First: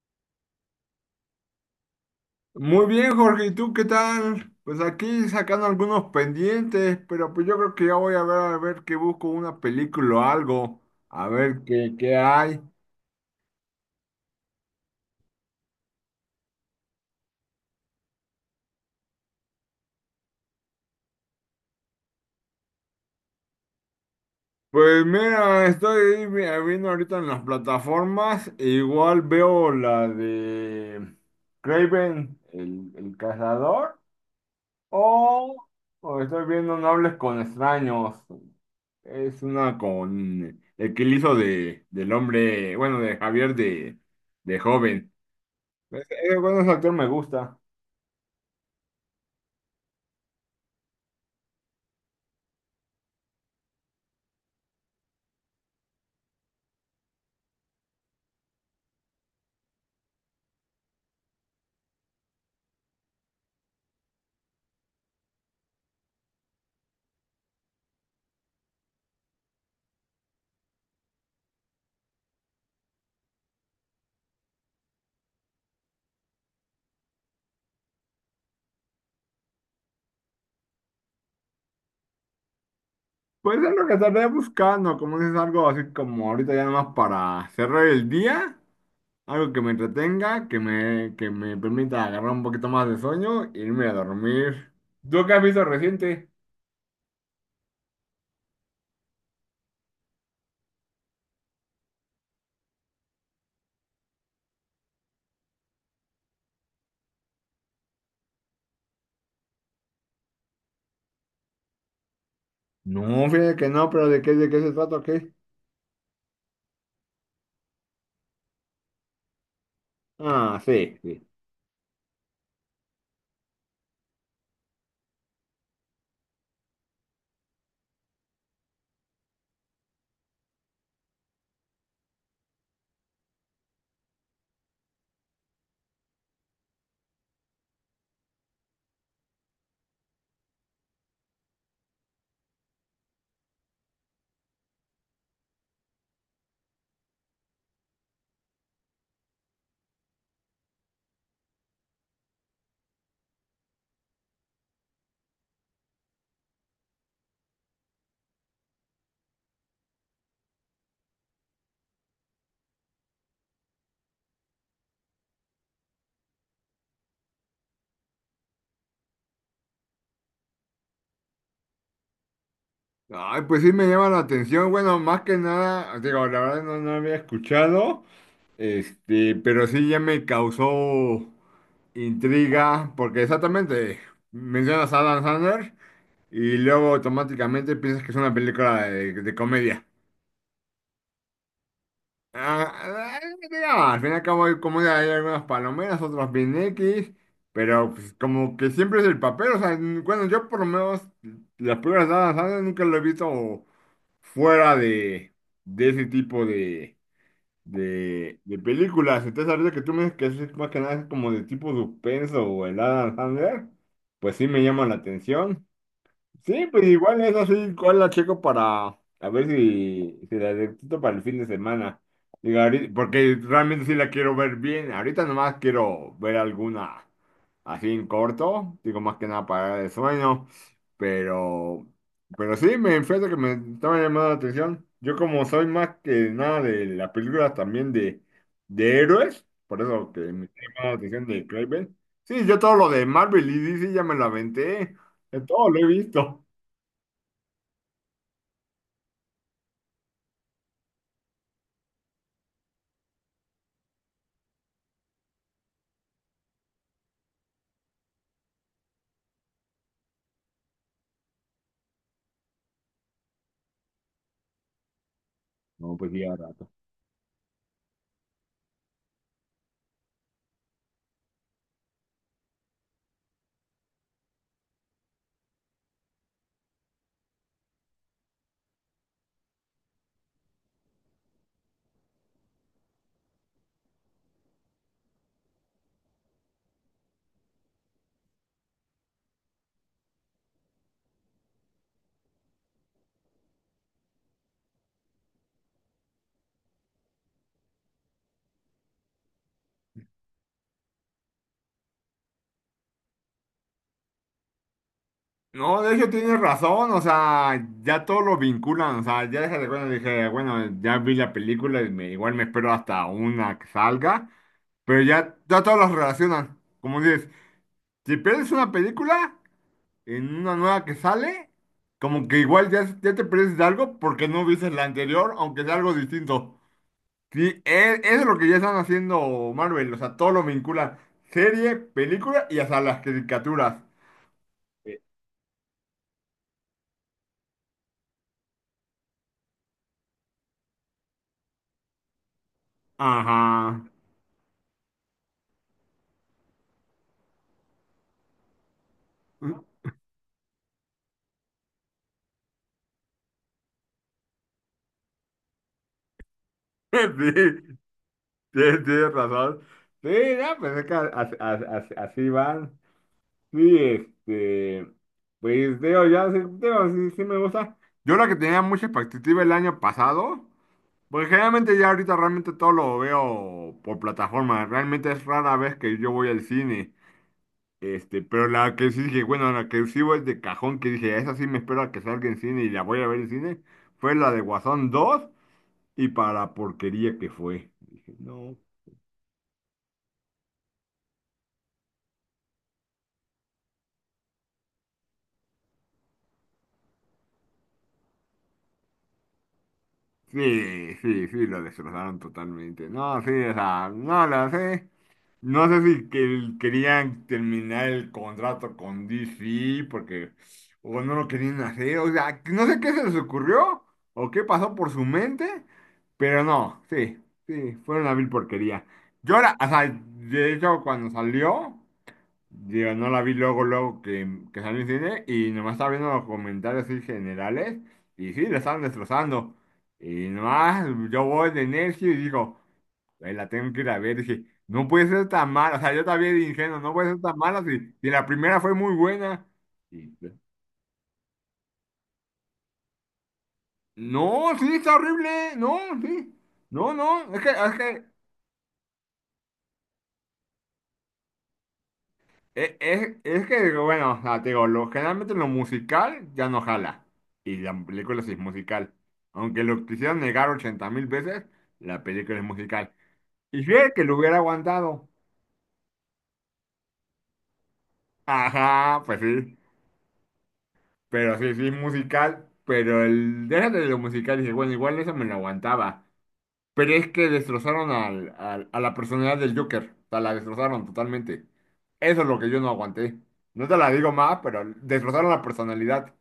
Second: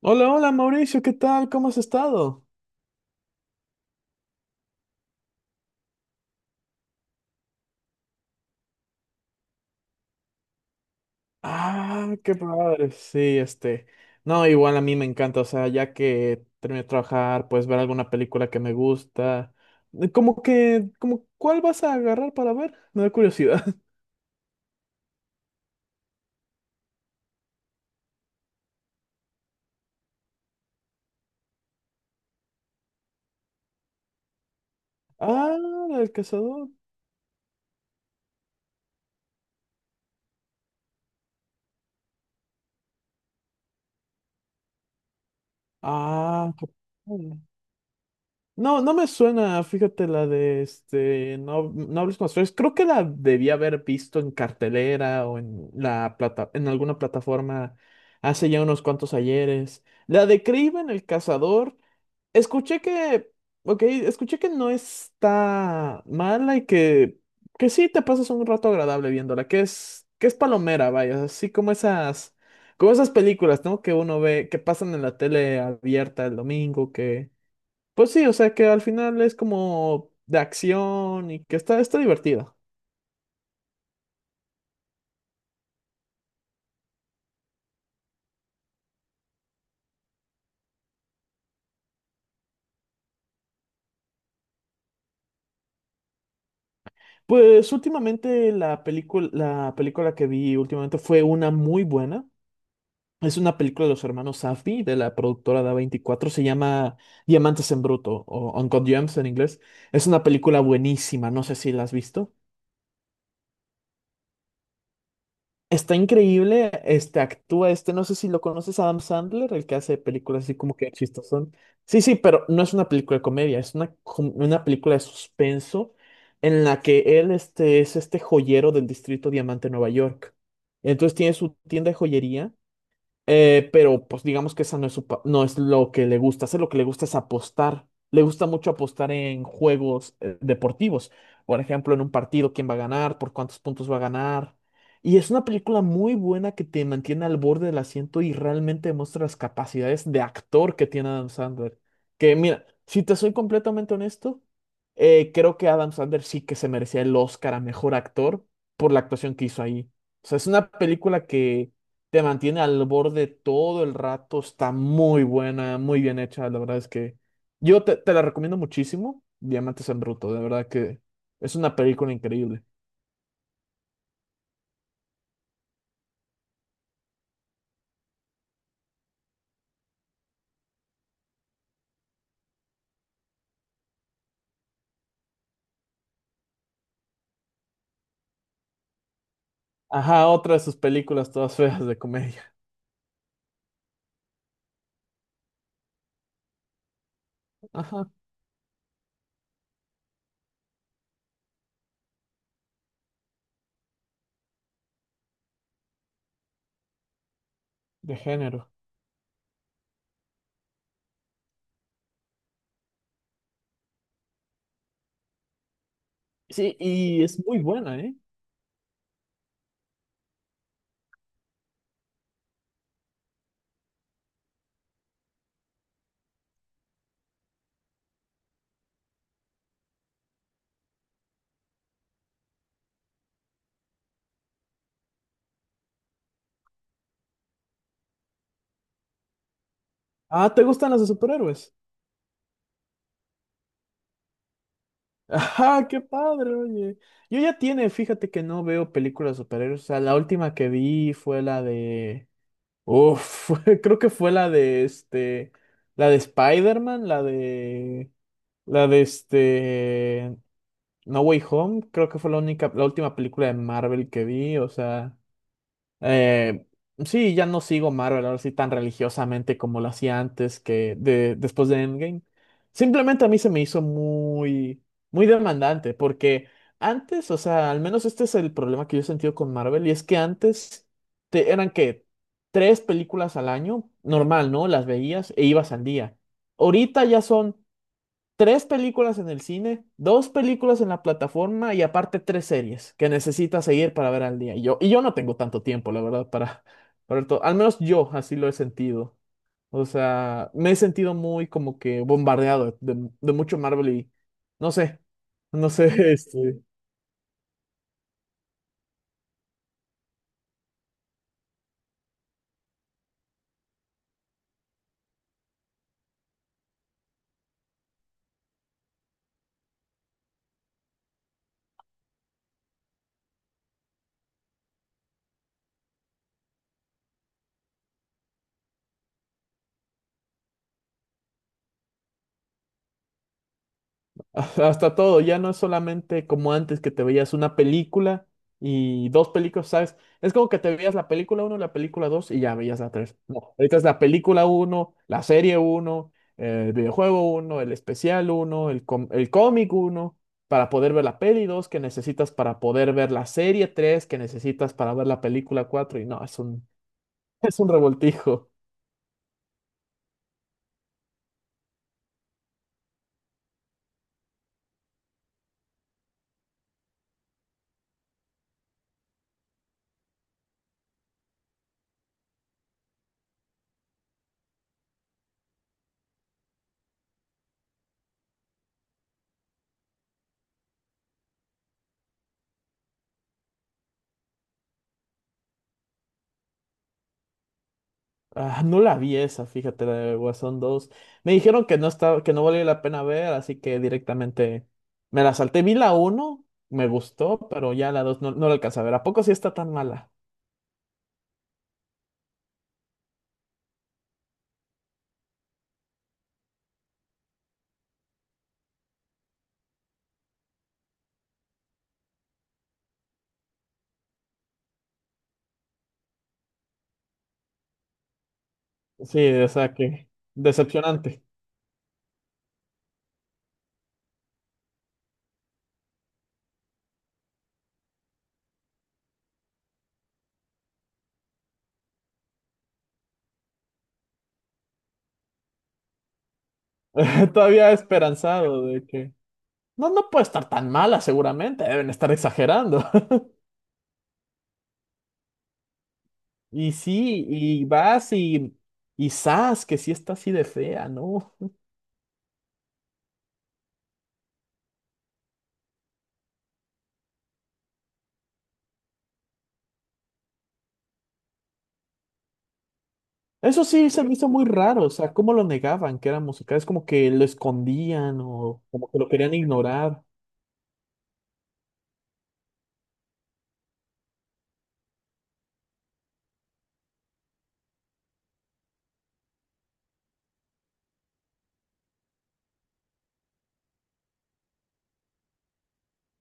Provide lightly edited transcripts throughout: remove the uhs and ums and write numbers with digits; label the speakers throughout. Speaker 1: Hola, hola Mauricio, ¿qué tal? ¿Cómo has estado?
Speaker 2: Muy bien, Jorge, ¿y tú qué tal? Pues aquí sacando algunos pendientes, pero pues yo creo que ya voy a ver que busco una película o algo, a ver
Speaker 1: Ah,
Speaker 2: qué
Speaker 1: qué
Speaker 2: hay.
Speaker 1: padre. Sí, este. No, igual a mí me encanta, o sea, ya que terminé de trabajar, pues ver alguna película que me gusta. ¿Cuál vas a agarrar para ver? Me da curiosidad.
Speaker 2: Pues mira, viendo ahorita en las plataformas, e igual veo la de Craven, el cazador,
Speaker 1: Ah,
Speaker 2: o,
Speaker 1: el
Speaker 2: o estoy
Speaker 1: cazador.
Speaker 2: viendo No hables con extraños, es una con el que le hizo del hombre, bueno, de Javier de joven. Ese
Speaker 1: Ah,
Speaker 2: bueno,
Speaker 1: qué
Speaker 2: ese actor me
Speaker 1: padre.
Speaker 2: gusta.
Speaker 1: No, no me suena, fíjate la de este, no, no hables con los feos. Creo que la debía haber visto en cartelera o en alguna plataforma hace ya unos cuantos ayeres. La de Kraven el cazador, escuché que, ok, escuché que no está mala y que sí te pasas un rato agradable viéndola, que es palomera, vaya, así como esas películas, ¿no? Que uno ve, que pasan en la tele abierta el domingo, que pues sí, o sea que al final es como de acción y que está divertida.
Speaker 2: Puede ser lo que estaré buscando, como dices, algo así como ahorita ya nomás para cerrar el día, algo que me entretenga, que me permita agarrar un poquito más de sueño e irme a dormir. ¿Tú qué has visto reciente?
Speaker 1: Pues últimamente la película que vi últimamente fue una muy buena. Es una película de los hermanos Safdie, de la productora de 24 se llama Diamantes en Bruto o Uncut Gems en inglés. Es una película buenísima, no sé si la has visto.
Speaker 2: No, fíjate que no, pero ¿de qué se trata o qué?
Speaker 1: Está increíble, este actúa este, no sé si lo conoces, Adam Sandler, el que hace películas así
Speaker 2: Ah,
Speaker 1: como que
Speaker 2: sí, sí.
Speaker 1: chistosón. Sí, sí, pero no es una película de comedia, es una película de suspenso en la que él este, es este joyero del distrito Diamante, Nueva York. Entonces tiene su tienda de joyería pero pues digamos que esa no es lo que le gusta hacer, lo que le gusta es apostar. Le gusta mucho apostar en juegos deportivos. Por ejemplo, en un partido, quién va a ganar, por cuántos puntos va a ganar. Y es una película muy buena que te mantiene al borde del asiento y realmente muestra las capacidades de actor que tiene Adam Sandler. Que mira, si te soy completamente honesto, creo que Adam Sandler sí que se merecía el Oscar a mejor actor por la actuación que hizo ahí. O sea, es una película que te mantiene al borde todo el rato, está muy buena, muy bien hecha, la verdad es que yo te la recomiendo muchísimo, Diamantes en Bruto, de verdad que es una película increíble.
Speaker 2: Ay, pues sí me llama la atención. Bueno, más que nada, digo, la verdad no había escuchado, pero sí ya me causó. Intriga, porque exactamente mencionas a Adam Sandler y luego automáticamente piensas que es una película de comedia.
Speaker 1: Ajá, otra de sus películas todas feas de comedia,
Speaker 2: Ah, ah, mira, al fin y al cabo hay comedia, hay algunas palomeras, otras bien X, pero
Speaker 1: ajá,
Speaker 2: pues, como que siempre es el papel. O sea, bueno, yo por lo menos las películas de Adam Sandler nunca lo he visto fuera de ese tipo de
Speaker 1: de género.
Speaker 2: Películas, entonces ahorita que tú me dices que es más que nada es como de tipo suspenso o el Adam Sandler, pues sí me llama la atención. Sí,
Speaker 1: Sí,
Speaker 2: pues igual
Speaker 1: y
Speaker 2: es
Speaker 1: es muy
Speaker 2: así, cuál
Speaker 1: buena,
Speaker 2: la
Speaker 1: ¿eh?
Speaker 2: checo para a ver si la detecto para el fin de semana. Digo, ahorita- porque realmente sí la quiero ver bien. Ahorita nomás quiero ver alguna así en corto, digo más que nada para el sueño, pero, pero sí, me fíjate que me estaba llamando la atención. Yo como soy más que nada de las películas también de héroes, por eso que me
Speaker 1: Ah,
Speaker 2: está
Speaker 1: ¿te
Speaker 2: llamando
Speaker 1: gustan
Speaker 2: la
Speaker 1: las de
Speaker 2: atención de
Speaker 1: superhéroes?
Speaker 2: Craven. Sí, yo todo lo de Marvel y DC ya me lo aventé, de todo lo he
Speaker 1: Ajá, qué
Speaker 2: visto.
Speaker 1: padre, oye. Yo ya tiene, fíjate que no veo películas de superhéroes, o sea, la última que vi fue la de... Uf, creo que fue la de este, la de Spider-Man, la de este, No Way Home, creo que fue la única, la última película de Marvel que vi, o sea,
Speaker 2: No, pues lleva
Speaker 1: eh,
Speaker 2: rato.
Speaker 1: sí, ya no sigo Marvel ahora sí tan religiosamente como lo hacía antes después de Endgame. Simplemente a mí se me hizo muy, muy demandante porque antes, o sea, al menos este es el problema que yo he sentido con Marvel y es que antes eran que tres películas al año, normal, ¿no? Las veías e ibas al día. Ahorita ya son tres películas en el cine, dos películas en la plataforma y aparte tres series que necesitas seguir para ver al día. Y yo no tengo tanto tiempo, la verdad, para ver todo. Al menos yo así lo he sentido. O sea, me he sentido muy como que bombardeado de mucho Marvel y no sé, no
Speaker 2: No, de hecho
Speaker 1: sé,
Speaker 2: tienes
Speaker 1: este,
Speaker 2: razón, o sea, ya todo lo vinculan, o sea, ya déjate cuando dije, bueno, ya vi la película y me, igual me espero hasta una que salga, pero ya todos los relacionan. Como dices, si pierdes una película en una nueva que sale, como que igual ya te pierdes de algo porque no viste la anterior, aunque sea algo distinto. Sí, eso es lo que ya están haciendo Marvel, o sea, todo lo vinculan, serie, película y hasta las caricaturas.
Speaker 1: Hasta
Speaker 2: Eh,
Speaker 1: todo, ya no es solamente como antes que te veías una película y dos películas, ¿sabes? Es como que te veías la película uno la película 2 y ya veías la tres. No, ahorita
Speaker 2: Ajá.
Speaker 1: es la película uno la serie uno el videojuego uno el especial uno el cómic uno para poder ver la peli 2 que necesitas para poder ver la serie 3 que necesitas para ver la película 4 y no, es un, es
Speaker 2: Sí,
Speaker 1: un revoltijo.
Speaker 2: tienes razón. Sí, no, pues es que así, van. Sí, este, pues digo, ya sí, digo, sí me gusta. Yo la que tenía mucha expectativa el año pasado, porque generalmente ya ahorita realmente todo lo veo por plataforma. Realmente es rara vez que yo voy al cine. Pero la que sí dije, bueno, la que sí voy de cajón, que dije, esa sí me espero a que salga en cine y la voy a ver en cine, fue la de Guasón 2 y para la porquería que fue. Dije, no.
Speaker 1: Ah, no la vi esa, fíjate, la de Guasón dos. Me dijeron que no estaba, que no valía la pena ver, así que directamente me la salté. Vi la uno, me gustó, pero ya la 2 no, no la alcancé a ver. ¿A poco sí está tan mala?
Speaker 2: Sí, sí, sí, lo destrozaron totalmente. No, sí, o sea, no lo sé. No sé si querían terminar el contrato con DC porque o no lo querían hacer. O sea, no sé qué se les ocurrió o qué pasó por su mente, pero no, sí, sí, fue una vil porquería.
Speaker 1: Sí,
Speaker 2: Yo
Speaker 1: o
Speaker 2: ahora, o
Speaker 1: sea
Speaker 2: sea,
Speaker 1: que
Speaker 2: de hecho, cuando
Speaker 1: decepcionante.
Speaker 2: salió. Digo, no la vi luego, luego que salió en cine y nomás estaba viendo los comentarios así generales y sí, la estaban destrozando. Y nomás yo voy de necio y digo, "Ay, la tengo que ir a ver. Dije, no puede ser tan mala, o sea, yo también de ingenuo, no puede ser tan mala
Speaker 1: Todavía
Speaker 2: si la primera
Speaker 1: esperanzado
Speaker 2: fue
Speaker 1: de
Speaker 2: muy
Speaker 1: que
Speaker 2: buena.
Speaker 1: no, no
Speaker 2: Y,
Speaker 1: puede estar tan mala, seguramente. Deben estar exagerando.
Speaker 2: no, sí, está horrible, no, sí,
Speaker 1: Y
Speaker 2: no,
Speaker 1: sí,
Speaker 2: no, es que,
Speaker 1: y
Speaker 2: es que
Speaker 1: vas y zas, que sí está así de fea, ¿no?
Speaker 2: es que, digo, bueno, o sea, te digo, lo, generalmente lo musical ya no jala. Y la película sí es musical. Aunque lo quisieran negar 80 mil veces, la película es musical. Y
Speaker 1: Eso sí
Speaker 2: fíjate
Speaker 1: se
Speaker 2: que
Speaker 1: me
Speaker 2: lo
Speaker 1: hizo
Speaker 2: hubiera
Speaker 1: muy raro, o
Speaker 2: aguantado.
Speaker 1: sea, cómo lo negaban que era musical, es como que lo escondían o como que
Speaker 2: Ajá,
Speaker 1: lo
Speaker 2: pues
Speaker 1: querían
Speaker 2: sí.
Speaker 1: ignorar.
Speaker 2: Pero sí, sí es musical. Pero el, déjate de lo musical y dice, bueno, igual eso me lo aguantaba. Pero es que destrozaron a la personalidad del Joker. O sea, la destrozaron totalmente. Eso es lo que yo no aguanté. No te la digo más, pero destrozaron la personalidad.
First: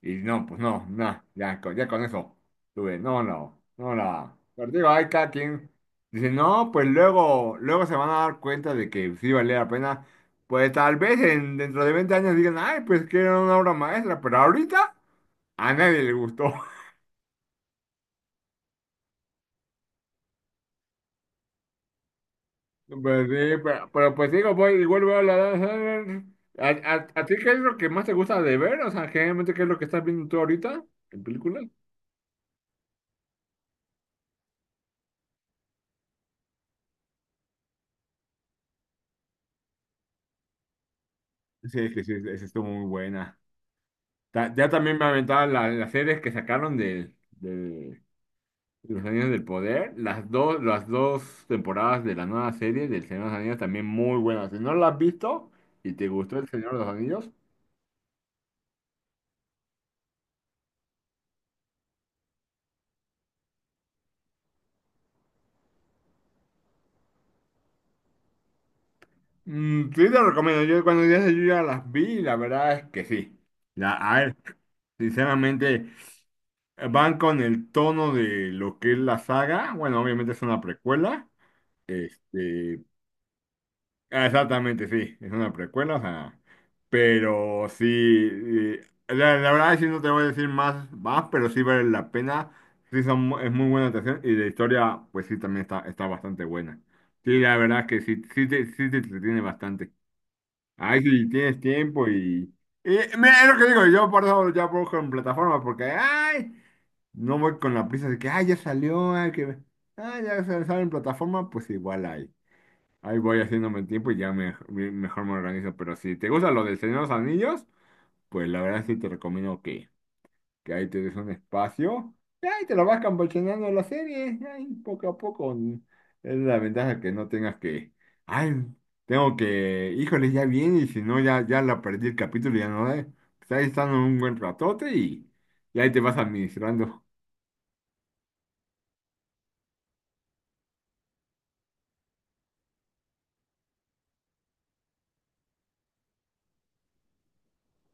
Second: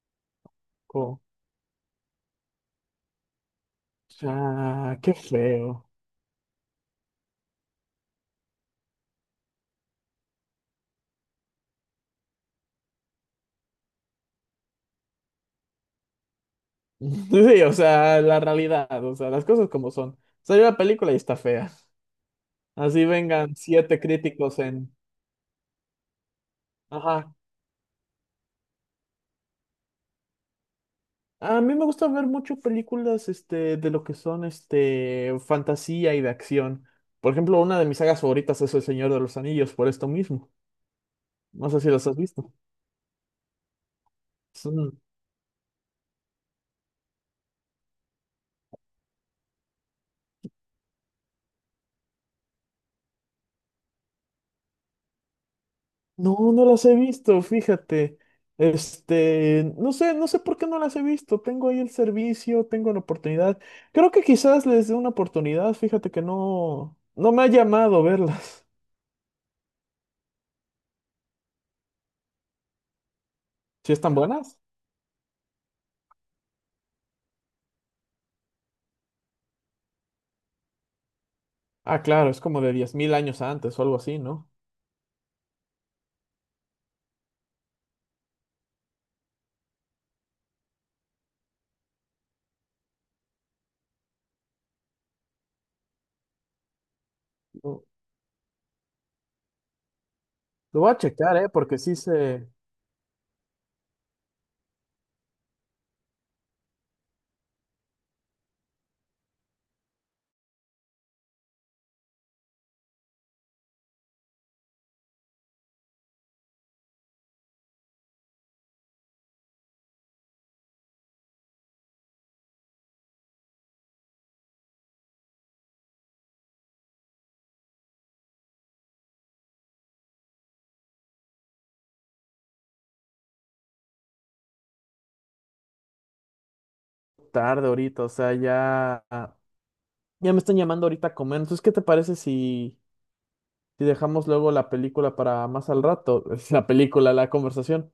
Speaker 2: Y no, pues no,
Speaker 1: co-
Speaker 2: no, ya, ya con eso tuve, no, no, no
Speaker 1: O
Speaker 2: la. Pero digo,
Speaker 1: sea,
Speaker 2: hay
Speaker 1: qué
Speaker 2: cada quien
Speaker 1: feo.
Speaker 2: dice, no, pues luego, luego se van a dar cuenta de que sí valía la pena. Pues tal vez en, dentro de 20 años digan, ay, pues que era una obra maestra, pero ahorita a nadie le gustó.
Speaker 1: Sí, o sea, la realidad, o sea, las cosas como son. Salió la película y está fea. Así
Speaker 2: Pues
Speaker 1: vengan
Speaker 2: sí,
Speaker 1: siete
Speaker 2: pero pues digo,
Speaker 1: críticos
Speaker 2: voy,
Speaker 1: en...
Speaker 2: igual voy a la danza. ¿A, a
Speaker 1: Ajá.
Speaker 2: ti qué es lo que más te gusta de ver? O sea, generalmente, ¿qué es lo que estás viendo tú ahorita en
Speaker 1: A
Speaker 2: películas?
Speaker 1: mí me gusta ver mucho películas, este, de lo que son, este, fantasía y de acción. Por ejemplo, una de mis sagas favoritas es El Señor de los Anillos, por esto mismo. No
Speaker 2: Sí,
Speaker 1: sé si
Speaker 2: es que
Speaker 1: las
Speaker 2: sí,
Speaker 1: has
Speaker 2: esa
Speaker 1: visto.
Speaker 2: estuvo muy buena. Ya también me aventaban las series que sacaron de Los Anillos del Poder. Las dos temporadas de la nueva serie del Señor de los Anillos también muy buenas. Si no la has visto y te gustó el
Speaker 1: No, no
Speaker 2: Señor de
Speaker 1: las
Speaker 2: los
Speaker 1: he
Speaker 2: Anillos,
Speaker 1: visto, fíjate. Este, no sé, no sé por qué no las he visto. Tengo ahí el servicio, tengo la oportunidad. Creo que quizás les dé una oportunidad, fíjate que no, no me ha llamado verlas.
Speaker 2: mm, sí te recomiendo. Yo cuando ya las vi, y la verdad es que sí. La,
Speaker 1: Si están
Speaker 2: a ver,
Speaker 1: buenas.
Speaker 2: sinceramente, van con el tono de lo que es la saga. Bueno, obviamente es una precuela.
Speaker 1: Ah, claro, es como de
Speaker 2: Este,
Speaker 1: 10,000 años antes o algo así,
Speaker 2: Ah,
Speaker 1: ¿no?
Speaker 2: exactamente, sí, es una precuela, o sea, pero sí, eh, la, la verdad sí no te voy a decir más, pero sí vale la pena, sí son, es muy buena atención y la historia, pues sí, también está, está bastante buena. Sí, la verdad
Speaker 1: Lo
Speaker 2: es que sí, sí te entretiene bastante.
Speaker 1: lo voy a
Speaker 2: Ahí sí
Speaker 1: checar, ¿eh?
Speaker 2: tienes
Speaker 1: Porque sí
Speaker 2: tiempo
Speaker 1: se
Speaker 2: y mira, es lo que digo, yo por eso ya busco en plataformas, porque, ay, no voy con la prisa de que, ay, ya salió, ay, que, ay, ya sale en plataforma, pues igual hay. Ahí voy haciéndome el tiempo y ya mejor me organizo. Pero si te gusta lo del Señor de los Anillos, pues la verdad sí te recomiendo que ahí te des un espacio. Y ahí te lo vas campechaneando la serie. Ahí poco a poco. Es la ventaja que no tengas que. Ay, tengo que. Híjole, ya viene. Y si no, ya, ya la perdí el capítulo y ya no da". Pues ahí están un buen ratote y ahí te vas administrando.
Speaker 1: tarde ahorita, o sea, ya me están llamando ahorita a comer. Entonces, ¿qué te parece si dejamos luego la película para más al rato? La película, la conversación.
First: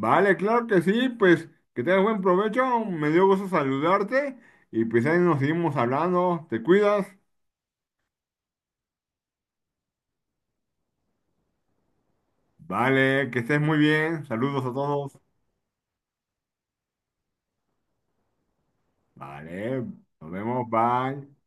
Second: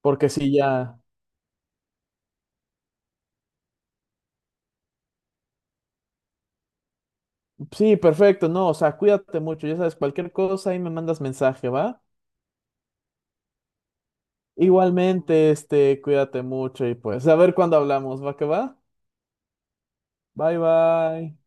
Speaker 1: Porque sí,
Speaker 2: claro que
Speaker 1: ya.
Speaker 2: sí, pues que tengas buen provecho, me dio gusto saludarte y pues ahí nos seguimos hablando, te cuidas,
Speaker 1: Sí, perfecto, no, o sea, cuídate mucho, ya sabes, cualquier cosa ahí me mandas mensaje, ¿va?
Speaker 2: vale, que estés muy bien, saludos a todos,
Speaker 1: Igualmente, este, cuídate mucho y pues, a ver cuándo hablamos, ¿va que va?
Speaker 2: vale, nos
Speaker 1: Bye,
Speaker 2: vemos,
Speaker 1: bye.
Speaker 2: bye.